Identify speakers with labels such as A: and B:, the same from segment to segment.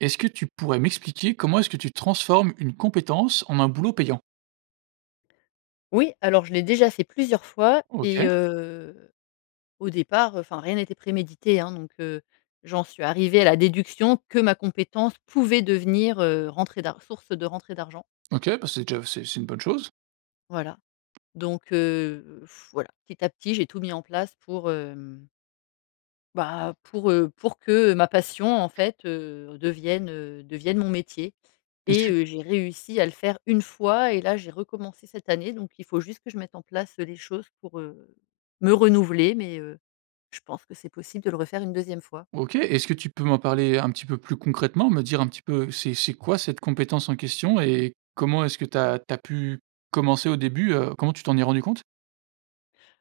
A: Est-ce que tu pourrais m'expliquer comment est-ce que tu transformes une compétence en un boulot payant?
B: Oui, alors je l'ai déjà fait plusieurs fois et
A: OK.
B: heu, au départ, enfin, rien n'était prémédité, hein. Donc, heu, j'en suis arrivée à la déduction que ma compétence pouvait devenir, heu, rentrée d'ar source de rentrée d'argent.
A: OK, bah, c'est déjà c'est c'est une bonne chose.
B: Voilà donc, heu voilà petit à petit, j'ai tout mis en place pour, hem bah, pour, heu, pour que ma passion, en fait, heu, devienne, heu, devienne mon métier.
A: Est-ce
B: Et,
A: que
B: heu, j'ai réussi à le faire 1 fois et là j'ai recommencé cette année, donc il faut juste que je mette en place, heu, les choses pour, heu, me renouveler, mais, heu, je pense que c'est possible de le refaire une 2e fois.
A: OK, est-ce que tu peux m'en parler un petit peu plus concrètement? Me dire un petit peu c'est c'est quoi cette compétence en question et comment est-ce que tu as tu as pu commencer au début? Heu, comment tu t'en es rendu compte?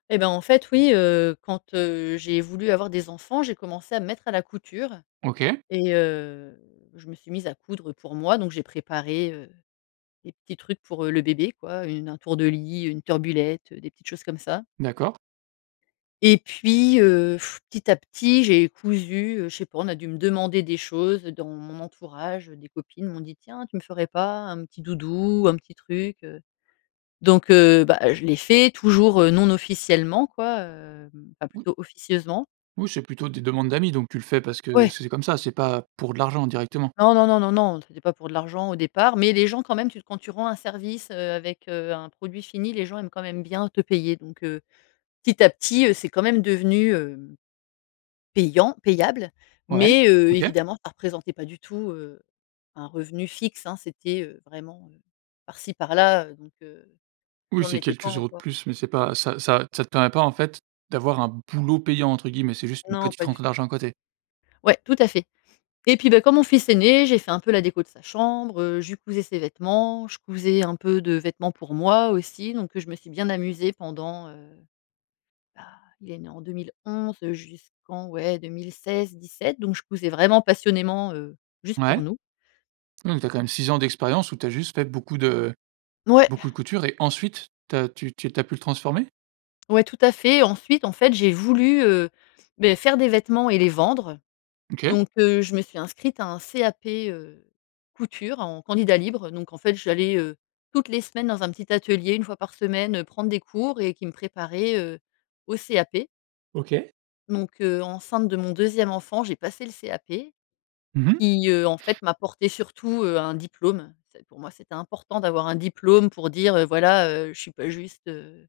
B: Eh ben en fait, oui, heu, quand, heu, j'ai voulu avoir des enfants, j'ai commencé à me mettre à la couture
A: OK.
B: et heu, je me suis mise à coudre pour moi. Donc j'ai préparé, heu, des petits trucs pour le bébé, quoi, une un tour de lit, une turbulette, des petites choses comme ça
A: D'accord.
B: et puis, heu, petit à petit j'ai cousu, heu, je sais pas, on a dû me demander des choses dans mon entourage. Des copines m'ont dit: «Tiens, tu me ferais pas un petit doudou, un petit truc, heu?». Donc, heu, bah, je l'ai fait, toujours, heu, non officiellement quoi, hem, enfin
A: [unintelligible]
B: plutôt officieusement.
A: Oui c'est plutôt des demandes d'amis, donc tu le fais parce que
B: Ouais!
A: c'est comme ça, c'est pas pour de l'argent, directement.
B: Non, non, non, non, non, c'était pas pour de l'argent au départ, mais les gens quand même tu quand tu rends un service, heu, avec, heu, un produit fini, les gens aiment quand même bien te payer donc, heu, petit à petit, heu, c'est quand même devenu, hem, payant payable.
A: Ouais,
B: Mais, heu,
A: OK.
B: évidemment, ça représentait pas du tout, heu, un revenu fixe, hein. C'était, heu, vraiment, heu, par ci par là, heu, donc, heu,
A: Oui,
B: j'en
A: c'est
B: étais pas
A: quelques euros de
B: encore
A: plus, mais c'est pas ça ça ça te permet pas en fait d'avoir un «boulot» payant, entre guillemets. C'est juste une
B: Non,
A: petite
B: pas du
A: rentrée
B: tout.
A: d'argent à côté?
B: Ouais, tout à fait et puis, bah, quand mon fils est né, j'ai fait un peu la déco de sa chambre, heu, je lui cousais ses vêtements, je cousais un peu de vêtements pour moi aussi donc, heu, je me suis bien amusée pendant, heu bah, il est né en 2011 heu, jusqu'en ouais 2016-17 donc je cousais vraiment passionnément heu, juste pour
A: Ouais.
B: nous.
A: Mmh, tu as quand même 6 ans d'expérience, où tu as juste fait beaucoup de
B: Ouais!
A: beaucoup de couture et ensuite tu as tu tu tu as pu le transformer?
B: Ouais, tout à fait. Ensuite, en fait, j'ai voulu, heu, beh, faire des vêtements et les vendre
A: OK.
B: donc, heu, je me suis inscrite à un CAP, heu, Couture en candidat libre, heu donc en fait, j'allais, heu, toutes les semaines dans un petit atelier, 1 fois par semaine, heu, prendre des cours et qui me préparaient, heu, au CAP.
A: OK.
B: Donc, heu, enceinte de mon 2e enfant, j'ai passé le CAP
A: Mmh mh.
B: qui, heu, en fait m'apportait surtout, heu, un diplôme. C'est pour moi, c'était important d'avoir un diplôme pour dire, heu, voilà, heu, je suis pas juste, heu,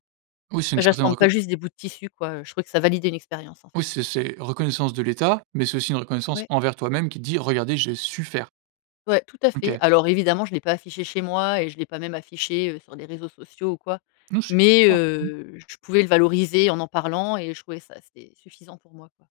A: Oui, c'est
B: bah,
A: une certaine
B: j'assemble pas
A: reconnai
B: juste des bouts de tissus quoi, heu je trouvais que ça validait une expérience en
A: Oui,
B: fait.
A: c'est c'est reconnaissance de l’État, mais c'est aussi une reconnaissance
B: Ouais.
A: envers toi-même qui dit: «Regardez, j'ai su faire».
B: Ouais tout à fait,
A: OK.
B: alors évidemment, je l'ai pas affiché chez moi et je l'ai pas même affiché, heu, sur des réseaux sociaux ou quoi
A: Non, c'est que pour
B: mais,
A: toi. Mmh.
B: heu, je pouvais le valoriser en parlant et je trouvais ça assez suffisant pour moi, quoi.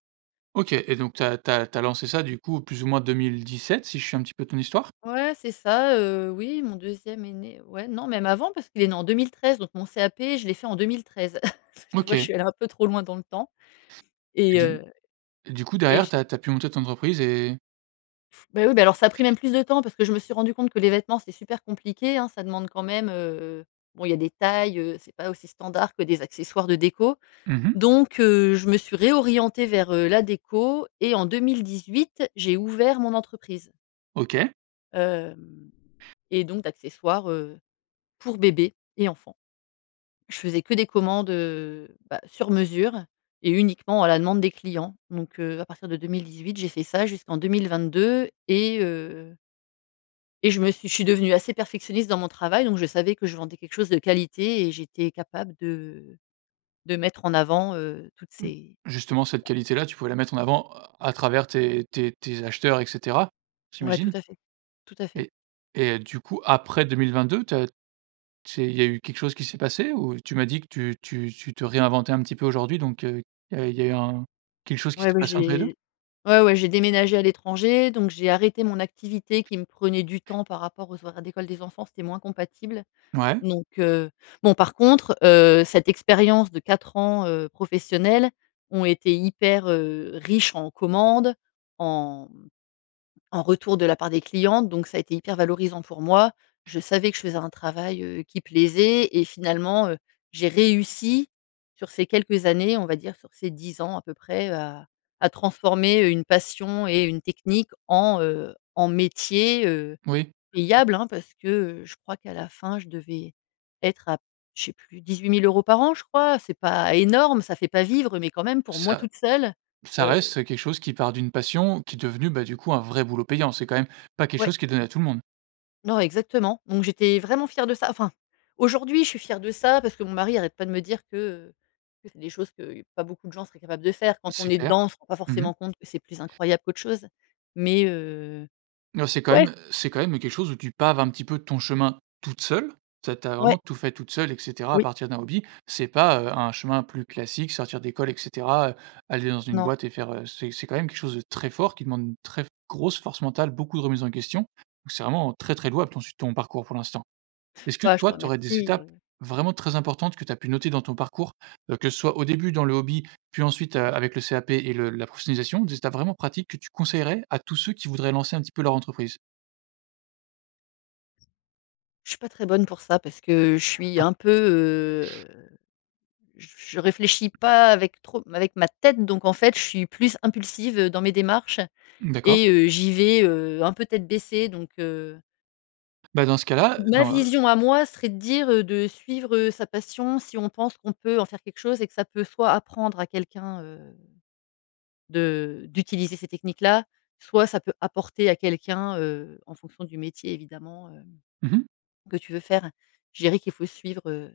A: OK et donc tu as tu as tu as lancé ça du coup plus ou moins 2017 si je suis un petit peu ton histoire?
B: Ouais, c'est ça, heu, oui, mon deuxième est né ouais, non, même avant parce qu'il est né en 2013, donc mon CAP, je l'ai fait en 2013. Tu vois, je
A: OK.
B: suis allée un peu trop loin dans le temps
A: Et
B: et
A: du
B: heu,
A: et du coup
B: et
A: derrière,
B: je
A: tu as tu as pu monter ton entreprise et
B: Bah oui, bah, alors ça a pris même plus de temps parce que je me suis rendue compte que les vêtements, c'est super compliqué, hein. Ça demande quand même, heu, bon, il y a des tailles, heu, c'est pas aussi standard que des accessoires de déco.
A: Mmh mh.
B: Donc, heu, je me suis réorientée vers, heu, la déco et en 2018, j'ai ouvert mon entreprise
A: OK.
B: hem et donc d'accessoires, heu, pour bébés et enfants. Je faisais que des commandes, heu, bah, sur mesure et uniquement à la demande des clients, donc, heu, à partir de 2018, j'ai fait ça jusqu'en 2022 et heu et je me suis je suis devenue assez perfectionniste dans mon travail, donc je savais que je vendais quelque chose de qualité et j'étais capable de de mettre en avant, heu, toutes
A: Mmh.
B: ces
A: Justement cette qualité-là, tu pouvais la mettre en avant, heu, à travers tes tes tes acheteurs et cetera.
B: Ouais, tout
A: J'imagine.
B: à fait, tout à fait.
A: Et et heu, du coup, après 2022, tu as c'est il y a eu quelque chose qui s'est passé ou? Tu m'as dit que tu tu tu te réinventais un petit peu aujourd'hui, donc, heu, il y a il y a eu un quelque chose qui
B: Ouais,
A: s'est
B: ouais
A: passé entre les 2?
B: j'ai ouais, ouais j'ai déménagé à l'étranger, donc j'ai arrêté mon activité qui me prenait du temps par rapport aux horaires d'école des enfants, c'était moins compatible.
A: Ouais.
B: Donc, heu, bon, par contre, heu, cette expérience de 4 ans, heu, professionnelle ont été hyper, heu, riches en commandes, en, mmh, en retour de la part des clients, donc ça a été hyper valorisant pour moi. Je savais que je faisais un travail, heu, qui plaisait et finalement, heu, j'ai réussi sur ces quelques années, on va dire sur ces 10 ans à peu près, heu, à à transformer une passion et une technique en, heu, en métier, heu,
A: Oui.
B: payable, hein, parce que, heu, je crois qu'à la fin je devais être à je sais plus 18 000 € par an je crois? C'est pas énorme, ça fait pas vivre, mais quand même pour moi
A: Ça
B: toute seule,
A: ça
B: heu
A: reste, heu, quelque chose qui part d'une passion, qui est devenue, bah, du coup un vrai boulot payant. C'est quand même pas quelque
B: Ouais.
A: chose qui est donné à tout le monde.
B: Non, exactement, donc j'étais vraiment fière de ça. Enfin, aujourd'hui, je suis fière de ça, parce que mon mari arrête pas de me dire que, heu, que c'est des choses que, pas beaucoup de gens seraient capables de faire. Quand on
A: C'est
B: est
A: clair.
B: dedans, on se rend pas
A: Mmh mh.
B: forcément compte que c'est plus incroyable qu'autre chose, mais, heu,
A: Non, c'est quand
B: ouais!
A: même c'est quand même quelque chose où tu paves un petit peu ton chemin toute seule. Tu as tu as
B: Ouais.
A: vraiment tout fait toute seule et cetera, à
B: Oui.
A: partir d'un hobby. C'est pas, heu, un chemin plus classique, sortir d'école et cetera, heu, aller dans une
B: Non.
A: boîte et faire heu, c'est c'est quand même quelque chose de très fort qui demande une très grosse force mentale, beaucoup de remise en question. Donc, c'est vraiment très très louable ton si ton parcours pour l'instant. Est-ce que
B: Bah, je te
A: toi, tu aurais des
B: remercie,
A: étapes
B: heu
A: vraiment très importantes que tu as pu noter dans ton parcours? Heu, que ce soit au début dans le hobby, puis ensuite, heu, avec le CAP et le la professionnalisation, des étapes vraiment pratiques que tu conseillerais à tous ceux qui voudraient lancer un petit peu leur entreprise?
B: Je suis pas très bonne pour ça parce que je suis un peu, heu, j je réfléchis pas avec trop avec ma tête. Donc en fait je suis plus impulsive, heu, dans mes démarches.
A: Mmh d'accord.
B: Et heu, j'y vais, heu, un peu tête baissée donc, heu
A: Bah, dans ce cas-là,
B: Ma
A: dans
B: vision à moi serait de dire, heu, de suivre, heu, sa passion si on pense qu'on peut en faire quelque chose et que ça peut soit apprendre à quelqu'un, heu, de d'utiliser ces techniques-là. Soit ça peut apporter à quelqu'un, heu, en fonction du métier, évidemment, hem,
A: Mmh mh.
B: que tu veux faire. Je dirais qu'il faut suivre, heu,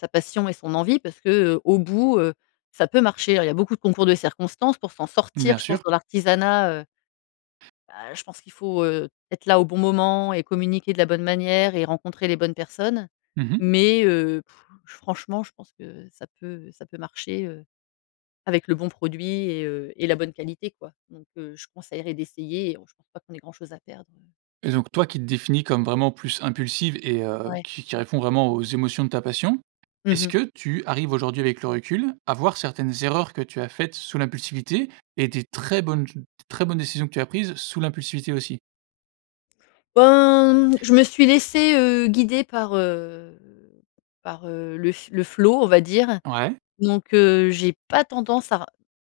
B: sa passion et son envie parce que, heu, au bout, heu, ça peut marcher, hein. Il y a beaucoup de concours de circonstances pour s'en sortir.
A: Bien
B: Je pense
A: sûr.
B: dans l'artisanat heu bah, je pense qu'il faut, heu, être là au bon moment et communiquer de la bonne manière et rencontrer les bonnes personnes.
A: Mmh mh.
B: Mais, heu, pff! Je franchement, je pense que ça peut ça peut marcher, heu, avec le bon produit et heu, et la bonne qualité quoi. Donc, heu, je conseillerais d'essayer et heu, pas qu'on ait grand chose à perdre.
A: Et donc, toi qui te définis comme vraiment plus impulsive et heu,
B: Ouais.
A: qui qui répond vraiment aux émotions de ta passion.
B: Mmh
A: Est-ce
B: mh.
A: que tu arrives aujourd'hui avec le recul à voir certaines erreurs que tu as faites sous l'impulsivité et des très bonnes ch de très bonnes décisions que tu as prises sous l'impulsivité aussi?
B: Ben, mmh, je me suis laissée, heu, guider par, heu, par, heu, le f le flow, on va dire,
A: Ouais.
B: donc, heu, j'ai pas tendance à r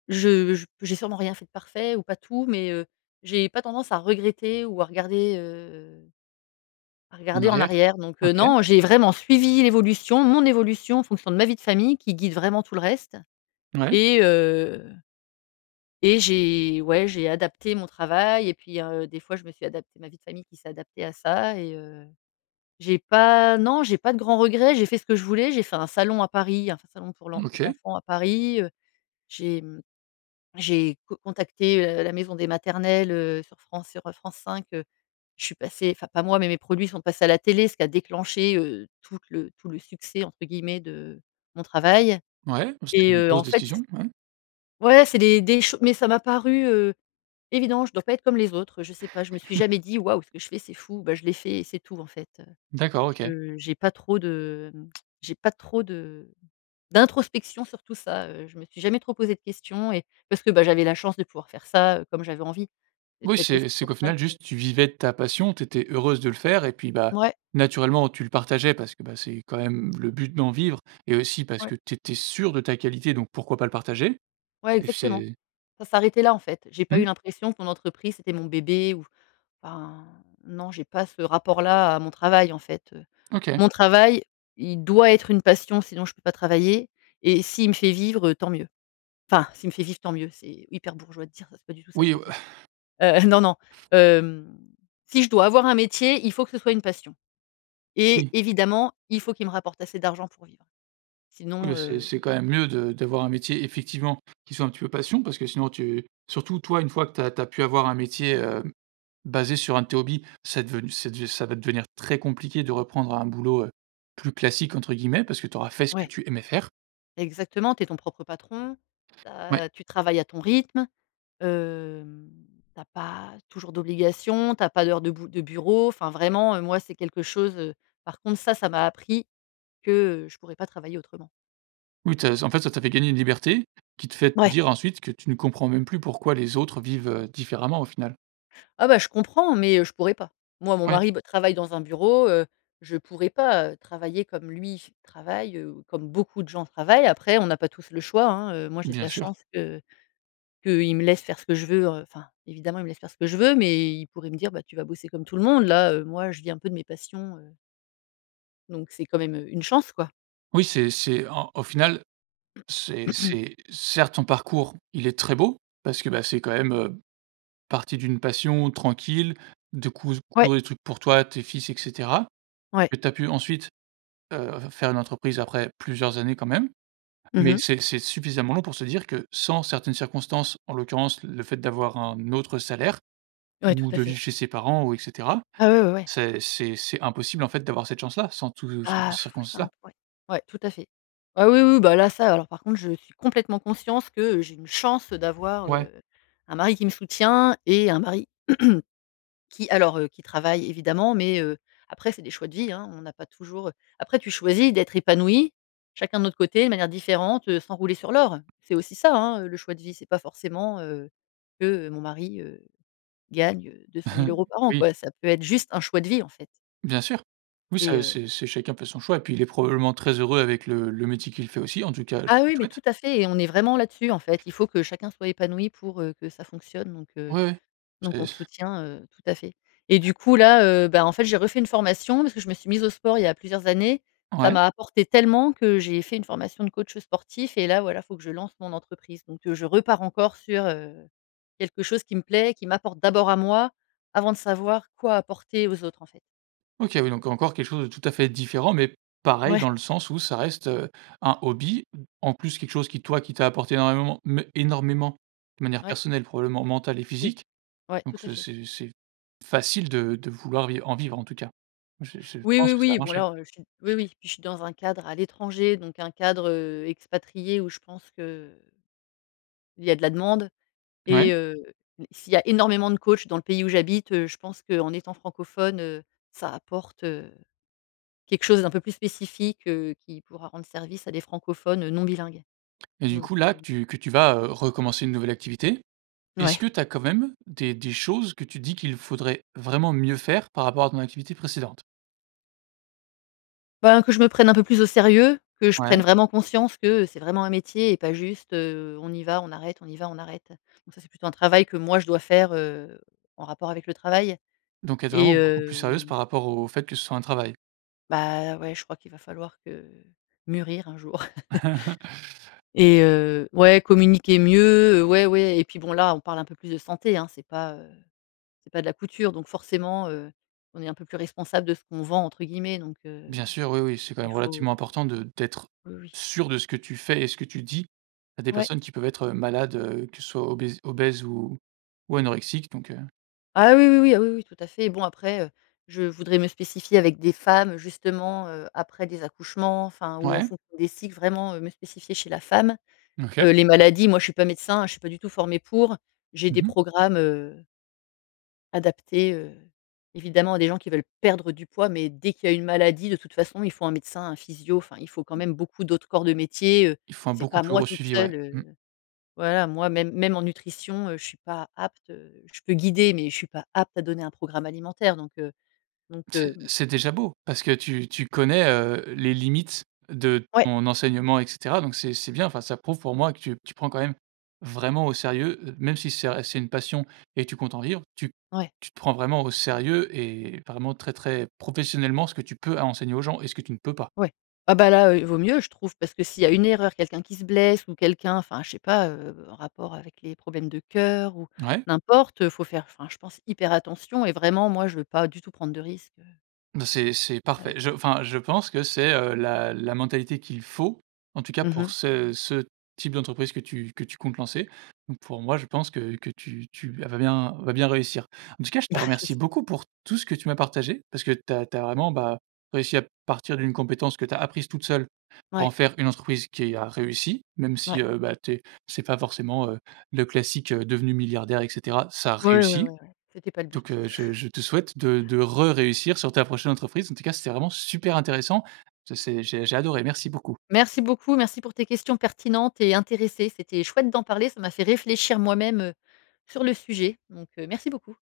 B: je j j'ai sûrement rien fait de parfait ou pas tout, mais, heu, j'ai pas tendance à regretter ou à regarder, heu, à
A: En
B: regarder en
A: arrière?
B: arrière. Donc, heu,
A: OK.
B: non, j'ai vraiment suivi l'évolution mon évolution en fonction de ma vie de famille, qui guide vraiment tout le reste
A: Mouais.
B: et heu et j'ai ouais, j'ai adapté mon travail, et puis, heu, des fois, je me suis adaptée ma vie de famille qui s'est adaptée à ça et, heu, j'ai pas non j'ai pas de grand regret, j'ai fait ce que je voulais, j'ai fait un salon à Paris, un f salon pour l'en pour
A: OK.
B: enfant à Paris, heu. J'ai mmh, j'ai co contacté, heu, la maison des maternelles, heu, sur France sur France 5 heu. Je suis passée, enfin, pas moi, mais mes produits sont passés à la télé, ce qui a déclenché, heu, toute le tout le «succès», entre guillemets, de mon travail
A: Ouais, beh, c'était
B: et
A: une
B: heu,
A: grosse
B: en fait c
A: décision. Ouais.
B: ouais, c'est les des ch mais, ça m'a paru, heu, évident. Je dois pas être comme les autres, je sais pas, je me suis jamais dit: «Waouh! Ce que je fais, c'est fou», bah, je l'ai fait, et c'est tout. En fait,
A: D'accord, OK.
B: heu, je j'ai pas trop de j'ai pas trop de d'introspection sur tout ça. Heu, je me suis jamais trop posée de questions et parce que, bah, j'avais la chance de pouvoir faire ça, heu, comme j'avais envie. C'est
A: Oui,
B: peut-être aussi
A: c'est c'est
B: pour
A: qu'au
B: ça
A: final,
B: que
A: juste, tu vivais de ta passion, tu étais heureuse de le faire et puis, bah,
B: Mouais.
A: naturellement, tu le partageais parce que, bah, c'est quand même le but d'en vivre et aussi, parce
B: Ouais.
A: que tu étais sûre de ta qualité, donc pourquoi pas le partager?
B: Ouais,
A: Et f
B: exactement,
A: c'est
B: ça s'arrêtait là, en fait. J'ai pas eu
A: Mmh.
B: l'impression que mon entreprise, c'était mon bébé ou ben, non, j'ai pas ce rapport là à mon travail, en fait, heu,
A: OK.
B: mon travail, il doit être une passion, sinon, je peux pas travailler et s'il me fait vivre, heu, tant mieux. Enfin, «s'il me fait vivre, tant mieux», c'est hyper bourgeois de dire ça. C'est pas du tout ça, je
A: Oui,
B: veux
A: heu
B: dire. Heu, non, non, hem, si je dois avoir un métier, il faut que ce soit une passion et
A: Oui.
B: évidemment, il faut qu'il me rapporte assez d'argent pour vivre,
A: Oui,
B: sinon,
A: heu, c'est
B: heu
A: c'est quand même mieux de d'avoir un métier, effectivement, qui soit un petit peu passion, parce que sinon tu surtout toi, une fois que tu as tu as pu avoir un métier, hem, basé sur 1 de tes hobbies, c'est devenu c'est dev ça va devenir très compliqué de reprendre un boulot, heu, «plus classique» entre guillemets, parce que tu auras fait ce que
B: Ouais.
A: tu aimais faire.
B: Exactement, tu es ton propre patron, tu
A: Oui.
B: as tu travailles à ton rythme, hem, tu as pas toujours d'obligations, tu as pas d'heures de bou de bureau. Enfin, vraiment, heu, moi, c'est quelque chose, heu par contre, ça, ça m'a appris que, heu, je pourrais pas travailler autrement.
A: Oui te en fait, ça t'a fait gagner une liberté, qui te fait te
B: Ouais.
A: dire ensuite que tu ne comprends même plus pourquoi les autres vivent, heu, différemment au final.
B: Ah bah, je comprends, mais heu, je pourrais pas. Moi, mon
A: Ouais.
B: mari, bah, travaille dans un bureau, heu, je pourrais pas, heu, travailler comme lui f travaille. Heu, ou comme beaucoup de gens travaillent. Après, on n'a pas tous le choix hein, heu moi, j'ai de
A: Bien
B: la
A: sûr.
B: chance que qu'il me laisse faire ce que je veux, heu. Enfin, évidemment, il me laisse faire ce que je veux, mais il pourrait me dire: «Bah, tu vas bosser comme tout le monde». Là, heu, moi, je vis un peu de mes passions, heu donc c'est quand même heu, une chance quoi.
A: Oui, c'est c'est un au final, c'est c'est, certes, ton parcours, il est très beau. Parce que, bah, c'est quand même, heu, parti d'une passion tranquille, de cous
B: Ouais.
A: coudre des trucs pour toi, tes fils, et cetera,
B: Ouais.
A: et tu as pu ensuite, heu, f faire une entreprise après plusieurs années quand même,
B: Mmh
A: mais
B: mh.
A: c'est c'est suffisamment long, pour se dire que, sans certaines circonstances, en l'occurrence le fait d'avoir un autre salaire
B: Ouais, tout
A: ou
B: à
A: de
B: fait.
A: vivre chez ses parents ou et cetera.
B: Ah ouais ouais ouais!
A: C'est-c'est c'est impossible, en fait, d'avoir cette chance-là, sans tout sans tout
B: Ah,
A: ces
B: c'est
A: circonstances-là.
B: imp ouais. Ouais, tout à fait. Ah oui, oui, bah là ça alors, par contre, je suis complètement conscience que j'ai une chance, heu, d'avoir,
A: Ouais.
B: heu, un mari qui me soutient, et un mari, qui alors, heu qui travaille évidemment, mais heu, après, c'est des choix de vie hein. On n'a pas toujours, heu après tu choisis d'être épanoui, chacun de notre côté de manière différente, heu, sans rouler sur l'or. C'est aussi ça, hein, heu, le choix de vie, c'est pas forcément, heu, que, heu, mon mari, heu, gagne, heu, 200 000 € euros par an,
A: Oui.
B: quoi, ça peut être juste un choix de vie, en fait.
A: Bien sûr, oui
B: Et
A: c'est
B: heu
A: c'est c'est chacun fait son choix, et puis il est probablement très heureux avec le le métier qu'il fait aussi, en tout cas, je
B: Ah
A: lui
B: oui, mais
A: souhaite.
B: tout à fait, et on est vraiment là-dessus, en fait. Il faut que chacun soit épanoui pour, heu, que ça fonctionne, donc heu,
A: Oui,
B: donc on
A: c'est
B: se
A: c
B: soutient, heu, tout à fait, et du coup, là, heu, ben en fait, j'ai refait une formation, parce que je me suis mise au sport il y a plusieurs années. Ça
A: Ouais.
B: m'a apporté tellement que j'ai fait une formation de coach sportif, et là, voilà, faut que je lance mon entreprise. Donc, heu, je repars encore sur, heu, quelque chose qui me plaît, qui m'apporte d'abord à moi, avant de savoir quoi apporter aux autres, en fait.
A: OK, oui, donc encore quelque chose de tout à fait différent, mais pareil
B: Ouais.
A: dans le sens où ça reste, heu, un hobby. En plus, quelque chose qui toi qui t'a apporté énormément, me énormément de manière
B: Ouais.
A: personnelle, probablement mentale et
B: Oui,
A: physique,
B: ouais, tout
A: donc,
B: à
A: ce
B: fait.
A: c'est c'est facile de de vouloir viv en vivre, en tout cas. Je je
B: Oui,
A: pense
B: oui,
A: que ça va
B: oui, bon
A: marcher.
B: là, heu, je suis oui oui puis je suis dans un cadre à l'étranger, donc un cadre, heu, expatrié, où je pense que il y a de la demande,
A: Ouais.
B: et, heu, s'il y a énormément de coachs dans le pays où j'habite, heu, je pense qu'en étant francophone, heu. Ça apporte, heu, quelque chose d'un peu plus spécifique, heu, qui pourra rendre service à des francophones, heu, non bilingues,
A: Et du
B: donc
A: coup, là que
B: heu
A: tu que tu vas, heu, recommencer une nouvelle activité, est-ce
B: Mouais.
A: que tu as quand même des des choses, que tu dis qu'il faudrait vraiment mieux faire, par rapport à ton activité précédente?
B: Ben que je me prenne un peu plus au sérieux. Que je
A: Ouais.
B: prenne vraiment conscience que, heu, c'est vraiment un métier et pas juste, heu: «On y va, on arrête on y va, on arrête.» Donc ça, c'est plutôt un travail que moi je dois faire, heu, en rapport avec le travail,
A: Donc être
B: et
A: vraiment beaucoup plus sérieuse
B: hem
A: par rapport au fait que ce soit un travail?
B: Bah ouais, je crois qu'il va falloir que mûrir un jour. Et heu, ouais, communiquer mieux, heu. Ouais, ouais, et puis bon là, on parle un peu plus de santé, hein! C'est pas, heu c'est pas de la couture, donc forcément, heu, on est un peu plus responsable de ce qu'on «vend» entre guillemets, donc, heu,
A: Bien sûr, oui oui, c'est quand
B: il
A: même
B: faut
A: relativement important de d'être
B: Oui, oui.
A: sûre de ce que tu fais et ce que tu dis à des
B: Ouais.
A: personnes qui peuvent être, heu, malades, heu, que ce soit obèses obèses ou ou anorexiques, donc heu
B: Ah oui, oui, oui ah oui oui, tout à fait. Bon après, heu, je voudrais me spécifier avec des femmes, heu, justement, heu, après des accouchements. Enfin, ou en
A: Mouais.
B: fonction des cycles, vraiment, heu, me spécifier chez la femme.
A: Mmh OK.
B: Heu, les maladies, moi, je suis pas médecin, hein, je suis pas du tout formée pour. J'ai
A: Mmh
B: des
A: mh.
B: programmes, heu adaptés, heu, évidemment à des gens qui veulent perdre du poids, mais dès qu'il y a une maladie, de toute façon, il faut un médecin, un physio. Enfin, il faut quand même beaucoup d'autres corps de métier. Heu,
A: Il faut un
B: c'est
A: beaucoup
B: pas
A: plus
B: moi
A: gros
B: toute
A: suivi, ouais,
B: seule,
A: mmh.
B: heu voilà, moi même même en nutrition, heu, je suis pas apte heu, je peux guider, mais je suis pas apte à donner un programme alimentaire, donc heu, donc heu
A: C'est c'est déjà beau! Parce que tu tu connais, heu, les limites de
B: Ouais!
A: ton enseignement, et cetera, donc c'est c'est bien. Enfin, ça prouve pour moi que tu tu prends quand même vraiment au sérieux. Heu, même si c'est, heu c'est une passion et que tu comptes en vivre, tu
B: Ouais.
A: tu te prends vraiment au sérieux, et vraiment très très professionnellement, ce que tu peux à enseigner aux gens et ce que tu ne peux pas.
B: Ouais. Ah bah là, heu, il vaut mieux, je trouve! Parce que s'il y a une erreur, quelqu'un qui se blesse ou quelqu'un enfin je sais pas, heu, en rapport avec les problèmes de cœur ou
A: Ouais.
B: n'importe. Heu, faut faire enfin je pense, hyper attention et vraiment, moi, je veux pas du tout prendre de risque, heu
A: Bah, c'est c'est parfait.
B: avec
A: Je
B: ça.
A: enfin, je pense que c'est, heu, la la mentalité qu'il faut. En tout cas,
B: Mmh
A: pour
B: mh.
A: ce ce type d'entreprise que tu que tu comptes lancer, donc pour moi, je pense que que tu tu vas bien vas bien réussir. En tout cas, je te
B: Bah
A: remercie
B: j'espère!
A: beaucoup pour tout ce que tu m'as partagé. Parce que tu as tu as vraiment, bah, réussi à partir d'une compétence que tu as apprise toute seule. Pour
B: Ouais.
A: en faire une entreprise qui a réussi, même
B: Mouais.
A: si, heu, bah tu es c'est pas forcément, heu, le classique, heu, devenu milliardaire, et cetera. Ça a
B: Ouais, ouais,
A: réussit,
B: ouais, ouais, c'était pas le
A: donc,
B: but.
A: heu, je je te souhaite de de re réussir sur ta prochaine entreprise. En tout cas, c'était vraiment super intéressant. Ce c'est j'ai j'ai adoré. Merci beaucoup.
B: Merci beaucoup, merci pour tes questions pertinentes et intéressées. C'était chouette d'en parler. Ça m'a fait réfléchir moi-même, heu, sur le sujet, donc, heu, merci beaucoup!